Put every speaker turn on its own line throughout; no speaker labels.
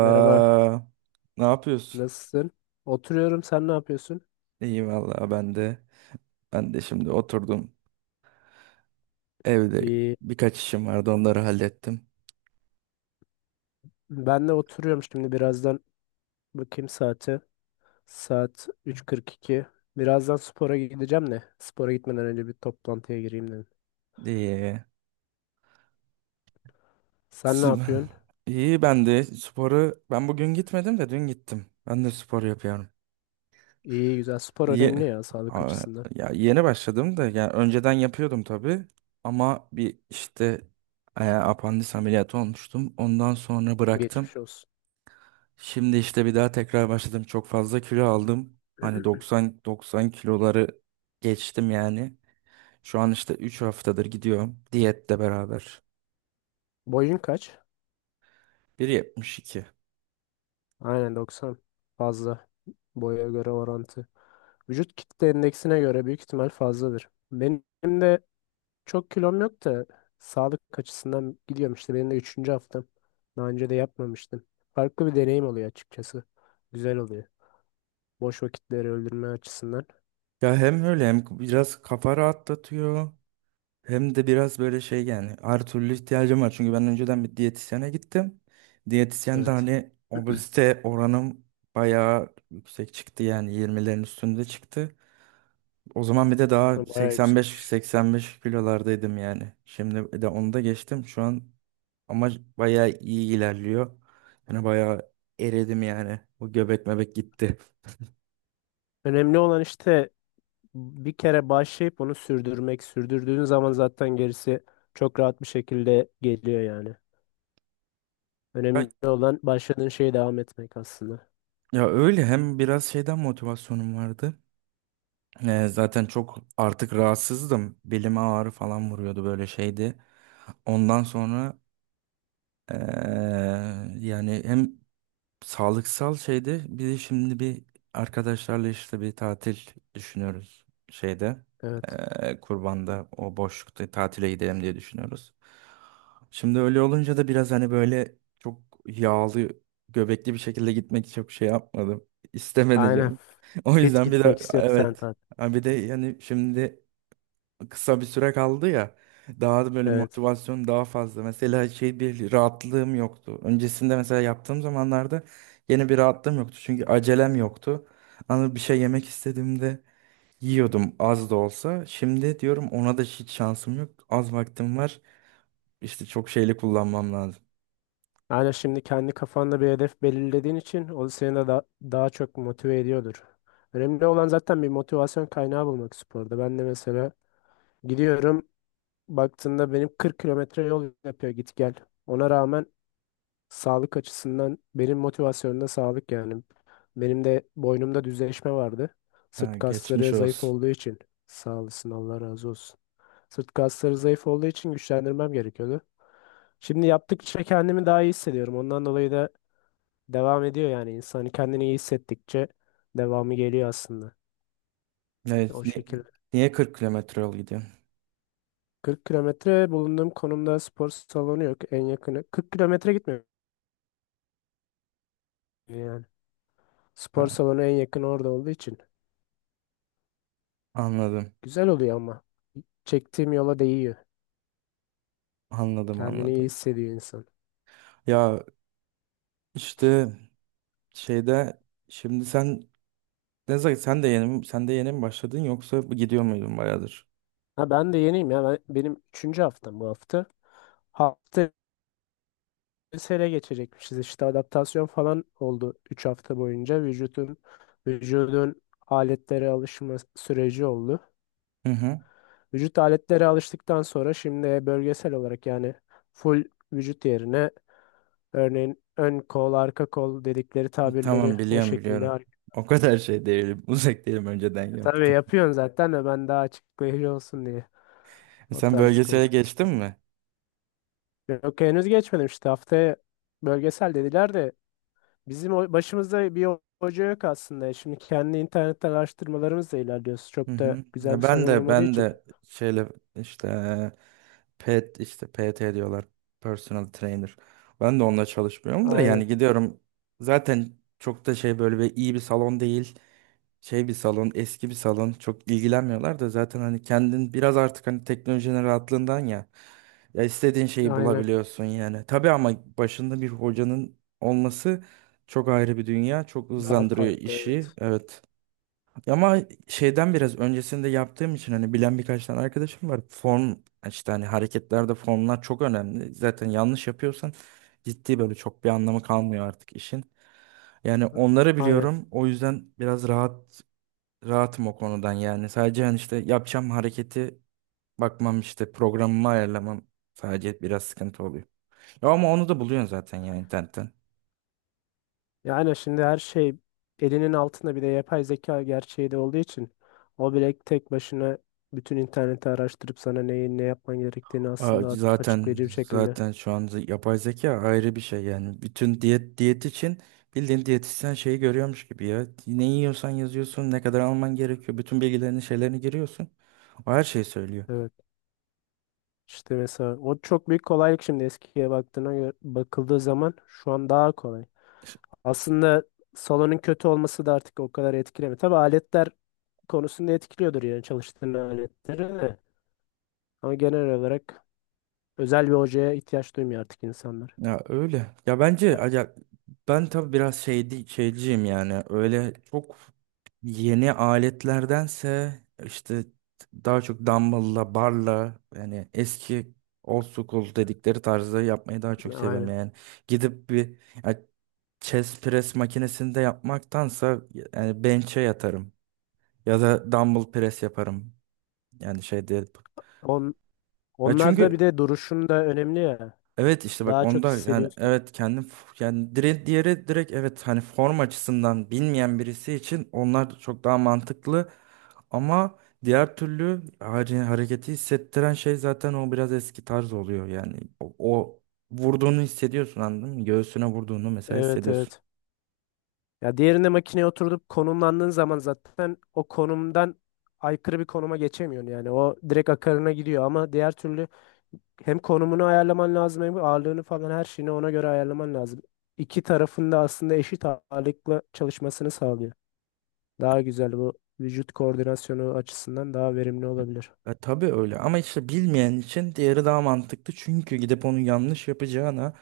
Merhaba,
Ne yapıyorsun?
nasılsın? Oturuyorum, sen ne yapıyorsun?
İyi vallahi, ben de. Ben de şimdi oturdum. Evde
İyi.
birkaç işim vardı, onları hallettim.
Ben de oturuyorum şimdi birazdan bakayım saate. Saat 3.42. Birazdan spora gideceğim de. Spora gitmeden önce bir toplantıya gireyim dedim.
İyi.
Sen ne
Sp-
yapıyorsun?
İyi, ben de sporu ben bugün gitmedim de dün gittim. Ben de spor yapıyorum.
İyi güzel. Spor
Ye
önemli ya sağlık
Aa,
açısından.
ya yeni başladım da, yani önceden yapıyordum tabii, ama bir işte, apandis ameliyatı olmuştum. Ondan sonra bıraktım.
Geçmiş olsun.
Şimdi işte bir daha tekrar başladım. Çok fazla kilo aldım. Hani 90 90 kiloları geçtim yani. Şu an işte 3 haftadır gidiyorum, diyetle beraber.
Boyun kaç?
1,72.
Aynen 90. Fazla. Boya göre orantı. Vücut kitle endeksine göre büyük ihtimal fazladır. Benim de çok kilom yok da sağlık açısından gidiyorum, işte benim de üçüncü haftam. Daha önce de yapmamıştım. Farklı bir deneyim oluyor açıkçası. Güzel oluyor. Boş vakitleri öldürme açısından.
Ya, hem öyle hem biraz kafa rahatlatıyor. Hem de biraz böyle şey, yani her türlü ihtiyacım var. Çünkü ben önceden bir diyetisyene gittim. Diyetisyen de
Evet.
hani obezite oranım bayağı yüksek çıktı, yani 20'lerin üstünde çıktı. O zaman bir de daha
Bayağı yüksek.
85-85 kilolardaydım yani. Şimdi de onu da geçtim. Şu an ama bayağı iyi ilerliyor. Yani bayağı eridim yani. O göbek mebek gitti.
Önemli olan işte bir kere başlayıp onu sürdürmek. Sürdürdüğün zaman zaten gerisi çok rahat bir şekilde geliyor yani.
Ya,
Önemli olan başladığın şeye devam etmek aslında.
ya öyle, hem biraz şeyden motivasyonum vardı. Zaten çok artık rahatsızdım. Belime ağrı falan vuruyordu, böyle şeydi. Ondan sonra, ee, yani hem sağlıksal şeyde, bir de şimdi bir arkadaşlarla işte bir tatil düşünüyoruz şeyde.
Evet.
Kurban'da o boşlukta tatile gidelim diye düşünüyoruz. Şimdi öyle olunca da biraz hani böyle çok yağlı göbekli bir şekilde gitmek çok şey yapmadım. İstemedi
Aynen.
canım. O
Fit
yüzden bir
gitmek
de
istiyorsan
evet.
tabii.
Ha, bir de yani şimdi kısa bir süre kaldı ya. Daha da böyle
Evet.
motivasyon daha fazla. Mesela şey, bir rahatlığım yoktu. Öncesinde mesela yaptığım zamanlarda yine bir rahatlığım yoktu. Çünkü acelem yoktu. Ama bir şey yemek istediğimde yiyordum, az da olsa. Şimdi diyorum, ona da hiç şansım yok. Az vaktim var. İşte çok şeyli kullanmam lazım.
Yani şimdi kendi kafanda bir hedef belirlediğin için o seni de daha çok motive ediyordur. Önemli olan zaten bir motivasyon kaynağı bulmak sporda. Ben de mesela gidiyorum, baktığında benim 40 kilometre yol yapıyor git gel. Ona rağmen sağlık açısından benim motivasyonumda sağlık yani. Benim de boynumda düzleşme vardı.
Ha,
Sırt
geçmiş
kasları zayıf
olsun.
olduğu için sağ olasın, Allah razı olsun. Sırt kasları zayıf olduğu için güçlendirmem gerekiyordu. Şimdi yaptıkça kendimi daha iyi hissediyorum. Ondan dolayı da devam ediyor yani, insan hani kendini iyi hissettikçe devamı geliyor aslında.
Ne,
O
niye,
şekilde.
niye 40 kilometre yol gidiyorsun?
40 kilometre, bulunduğum konumda spor salonu yok. En yakını 40 kilometre, gitmiyor yani. Spor
Ha,
salonu en yakın orada olduğu için.
anladım.
Güzel oluyor ama. Çektiğim yola değiyor.
Anladım,
Kendini iyi
anladım.
hissediyor insan.
Ya, işte şeyde, şimdi sen, Nezahat, sen de yeni, sen de yeni mi başladın, yoksa gidiyor muydun bayağıdır?
Ha, ben de yeniyim ya. Benim üçüncü haftam bu hafta. Hafta sele geçecekmişiz. İşte adaptasyon falan oldu 3 hafta boyunca. Vücudun aletlere alışma süreci oldu.
Hı hı.
Vücut aletlere alıştıktan sonra şimdi bölgesel olarak, yani full vücut yerine örneğin ön kol, arka kol dedikleri tabirleri
Tamam,
o
biliyorum,
şekilde
biliyorum.
hareket.
O kadar şey değilim. Uzak değilim, önceden
Tabii
yaptım.
yapıyorsun zaten de, ben daha açıklayıcı olsun diye o
Sen
tarz
bölgesele
konuşmak
geçtin
istedim.
mi?
Yok, henüz geçmedim işte, haftaya bölgesel dediler de bizim başımızda bir hoca yok aslında. Şimdi kendi internetten araştırmalarımızla ilerliyoruz.
Hı
Çok da
hı.
güzel bir
Ya, ben
salon
de
olmadığı
ben
için.
de şeyle, işte pet işte PT diyorlar. Personal trainer. Ben de onunla çalışmıyorum da, yani
Aynen,
gidiyorum. Zaten çok da şey, böyle bir iyi bir salon değil. Şey bir salon, eski bir salon. Çok ilgilenmiyorlar da zaten, hani kendin biraz artık, hani teknolojinin rahatlığından ya. Ya, istediğin şeyi
aynen.
bulabiliyorsun yani. Tabii, ama başında bir hocanın olması çok ayrı bir dünya. Çok
Daha
hızlandırıyor
farklı,
işi.
evet.
Evet. Ama şeyden biraz öncesinde yaptığım için hani bilen birkaç tane arkadaşım var. Form, işte hani hareketlerde formlar çok önemli. Zaten yanlış yapıyorsan ciddi böyle çok bir anlamı kalmıyor artık işin. Yani onları
Aynen.
biliyorum. O yüzden biraz rahatım o konudan yani. Sadece hani işte yapacağım hareketi bakmam, işte programımı ayarlamam sadece biraz sıkıntı oluyor. Ya, ama onu da buluyorsun zaten ya, internetten.
Yani şimdi her şey elinin altında, bir de yapay zeka gerçeği de olduğu için o bile tek başına bütün interneti araştırıp sana neyi ne yapman gerektiğini aslında
Zaten
açıklayıcı bir şekilde.
zaten şu an, yapay zeka ayrı bir şey yani, bütün diyet için bildiğin diyetisyen şeyi görüyormuş gibi ya, ne yiyorsan yazıyorsun, ne kadar alman gerekiyor, bütün bilgilerini şeylerini giriyorsun, o her şeyi söylüyor.
Evet. İşte mesela o çok büyük kolaylık, şimdi eskiye baktığına göre bakıldığı zaman şu an daha kolay. Aslında salonun kötü olması da artık o kadar etkilemiyor. Tabii aletler konusunda etkiliyordur, yani çalıştığın aletleri de. Ama genel olarak özel bir hocaya ihtiyaç duymuyor artık insanlar.
Ya öyle. Ya bence
He-
ya, ben tabii biraz şeydi, şeyciyim yani. Öyle çok yeni aletlerdense işte daha çok dumbbell'la, barla, yani eski, old school dedikleri tarzda yapmayı daha çok seviyorum
Aynen.
yani. Gidip bir, ya, chest press makinesinde yapmaktansa yani bench'e yatarım ya da dumbbell press yaparım. Yani şey değil.
On,
Ya
Onlarda
çünkü,
bir de duruşun da önemli ya.
evet, işte bak,
Daha çok
onda yani,
hissediyorsun.
evet, kendim yani direkt, diğeri direkt, evet, hani form açısından bilmeyen birisi için onlar çok daha mantıklı, ama diğer türlü hareketi hissettiren şey zaten o biraz eski tarz oluyor yani, o vurduğunu hissediyorsun, anladın mı? Göğsüne vurduğunu mesela
Evet,
hissediyorsun.
evet. Ya diğerinde makineye oturup konumlandığın zaman zaten o konumdan aykırı bir konuma geçemiyorsun yani. O direkt akarına gidiyor ama diğer türlü hem konumunu ayarlaman lazım hem ağırlığını falan her şeyini ona göre ayarlaman lazım. İki tarafın da aslında eşit ağırlıkla çalışmasını sağlıyor. Daha güzel, bu vücut koordinasyonu açısından daha verimli olabilir.
Tabii öyle, ama işte bilmeyen için diğeri daha mantıklı. Çünkü gidip onu yanlış yapacağına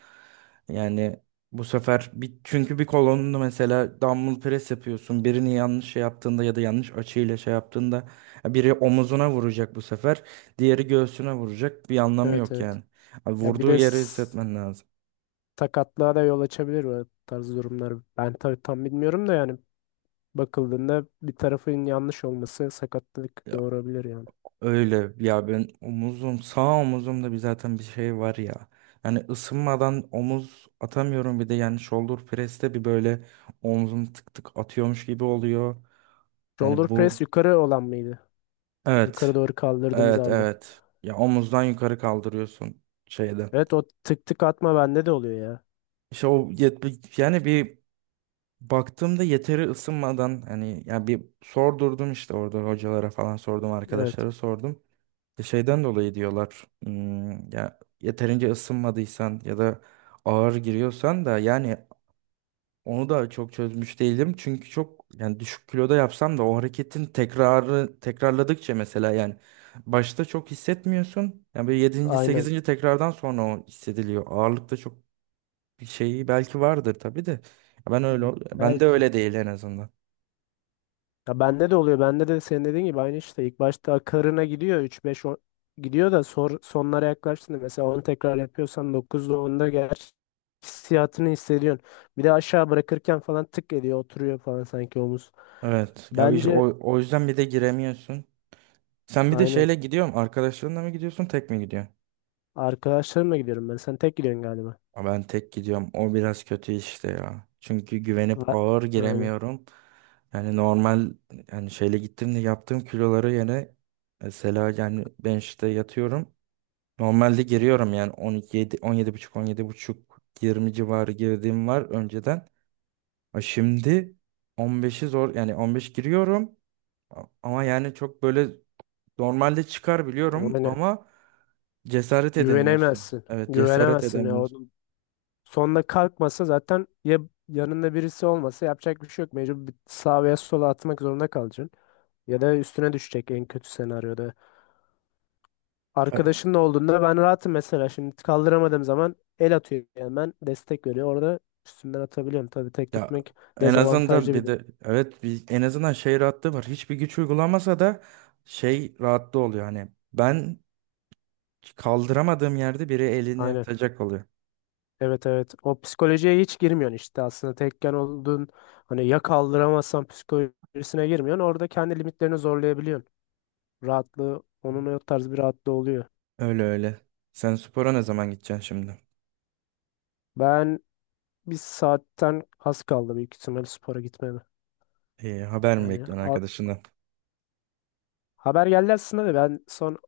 yani bu sefer bir, çünkü bir kolonunu mesela dumbbell press yapıyorsun. Birini yanlış şey yaptığında ya da yanlış açıyla şey yaptığında biri omuzuna vuracak bu sefer. Diğeri göğsüne vuracak. Bir anlamı
Evet,
yok
evet.
yani. Abi,
Ya bir
vurduğu
de
yeri hissetmen lazım.
sakatlığa da yol açabilir bu tarz durumlar. Ben tabii tam bilmiyorum da, yani bakıldığında bir tarafın yanlış olması sakatlık doğurabilir yani.
Öyle ya, ben omuzum, sağ omuzumda bir, zaten bir şey var ya. Yani ısınmadan omuz atamıyorum, bir de yani shoulder press'te bir böyle omzum tık tık atıyormuş gibi oluyor.
Shoulder
Yani
press
bu,
yukarı olan mıydı? Yukarı
evet,
doğru kaldırdığımız
evet,
ağırlığı.
evet, ya omuzdan yukarı kaldırıyorsun şeyde.
Evet, o tık tık atma bende de oluyor ya.
İşte o, yani bir baktığımda yeteri ısınmadan hani, yani bir sordurdum, işte orada hocalara falan sordum,
Evet,
arkadaşlara sordum. Şeyden dolayı diyorlar. Ya yeterince ısınmadıysan ya da ağır giriyorsan da yani, onu da çok çözmüş değilim. Çünkü çok yani düşük kiloda yapsam da o hareketin tekrarı, tekrarladıkça mesela yani başta çok hissetmiyorsun. Yani böyle 7.
aynen.
8. tekrardan sonra o hissediliyor. Ağırlıkta çok bir şeyi belki vardır tabii de. Ya ben öyle, ben de
Belki.
öyle değil en azından.
Ya bende de oluyor. Bende de senin dediğin gibi aynı işte. İlk başta akarına gidiyor. Gidiyor da, sonlara yaklaştığında mesela 10 tekrar yapıyorsan 9'da 10'da gerçi hissiyatını hissediyorsun. Bir de aşağı bırakırken falan tık ediyor. Oturuyor falan sanki omuz.
Evet. Ya bir şey,
Bence
o yüzden bir de giremiyorsun. Sen bir de
aynen.
şeyle, gidiyorum. Arkadaşlarınla mı gidiyorsun, tek mi gidiyorsun?
Arkadaşlarımla gidiyorum ben. Sen tek gidiyorsun galiba.
Ama ben tek gidiyorum. O biraz kötü işte ya. Çünkü güvenip
A-
ağır
Aynen.
giremiyorum. Yani normal, yani şeyle gittim de, yaptığım kiloları yine mesela yani ben işte yatıyorum. Normalde giriyorum yani 17 17,5 17,5 20 civarı girdiğim var önceden. Ha şimdi 15'i zor yani 15 giriyorum, ama yani çok böyle normalde çıkar
Ona
biliyorum
ne?
ama, cesaret edemiyorsun.
Güvenemezsin.
Evet, cesaret
Güvenemezsin ya.
edemiyorsun.
Onun sonunda kalkmasa zaten ya, yanında birisi olmasa yapacak bir şey yok. Mecbur bir sağa veya sola atmak zorunda kalacaksın. Ya da üstüne düşecek, en kötü senaryoda. Arkadaşınla olduğunda ben rahatım mesela. Şimdi kaldıramadığım zaman el atıyor, hemen destek veriyor. Orada üstünden atabiliyorum. Tabii tek
Ya,
gitmek
en azından
dezavantajlı bir
bir
de.
de, evet, bir en azından şey rahatlığı var. Hiçbir güç uygulamasa da şey rahatlığı oluyor, hani ben kaldıramadığım yerde biri elini
Aynen.
atacak oluyor.
Evet, evet. O psikolojiye hiç girmiyorsun işte aslında. Tekken olduğun hani, ya kaldıramazsan psikolojisine girmiyorsun. Orada kendi limitlerini zorlayabiliyorsun. Rahatlığı onun, o tarz bir rahatlığı oluyor.
Öyle öyle. Sen spora ne zaman gideceksin şimdi?
Ben, bir saatten az kaldı büyük ihtimalle spora gitmeme.
Haber mi
Yani
bekliyorsun
a-
arkadaşından?
haber geldi aslında da, ben son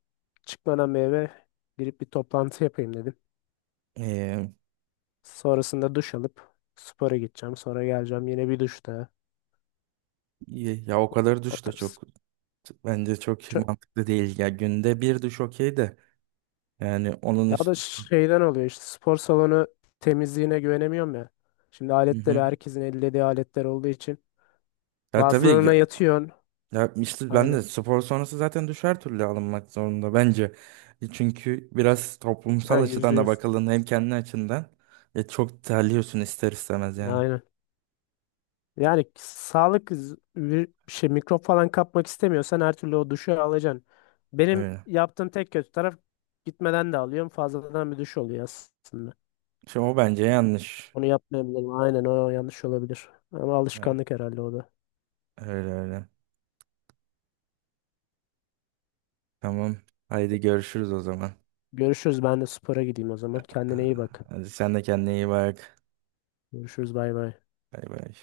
çıkmadan bir eve girip bir toplantı yapayım dedim.
Ee,
Sonrasında duş alıp spora gideceğim. Sonra geleceğim, yine bir duş daha.
ya o kadar
O
duş da
tarz.
çok bence çok
Çö-
mantıklı değil. Ya günde bir duş okey de, yani onun
Ya o da
üstü.
şeyden oluyor işte, spor salonu temizliğine güvenemiyorum ya. Şimdi
Hı
aletleri
hı.
herkesin ellediği aletler olduğu için
Ya tabii,
bazılarına yatıyorsun.
ya işte ben
Aynen.
de spor sonrası zaten düşer türlü alınmak zorunda bence. Çünkü biraz toplumsal
Ha, yüzde
açıdan da
yüz.
bakıldığında hem kendi açından çok terliyorsun ister istemez yani.
Aynen. Yani sağlık bir şey, mikrop falan kapmak istemiyorsan her türlü o duşu alacaksın. Benim
Öyle.
yaptığım tek kötü taraf, gitmeden de alıyorum. Fazladan bir duş oluyor aslında.
Şey, o bence yanlış.
Onu yapmayabilirim. Aynen, o yanlış olabilir. Ama
Ya,
alışkanlık herhalde o da.
öyle öyle. Tamam. Haydi görüşürüz o zaman.
Görüşürüz. Ben de spora gideyim o zaman. Kendine iyi bak.
Hadi sen de kendine iyi bak.
Görüşürüz. Bay bay.
Bay bay.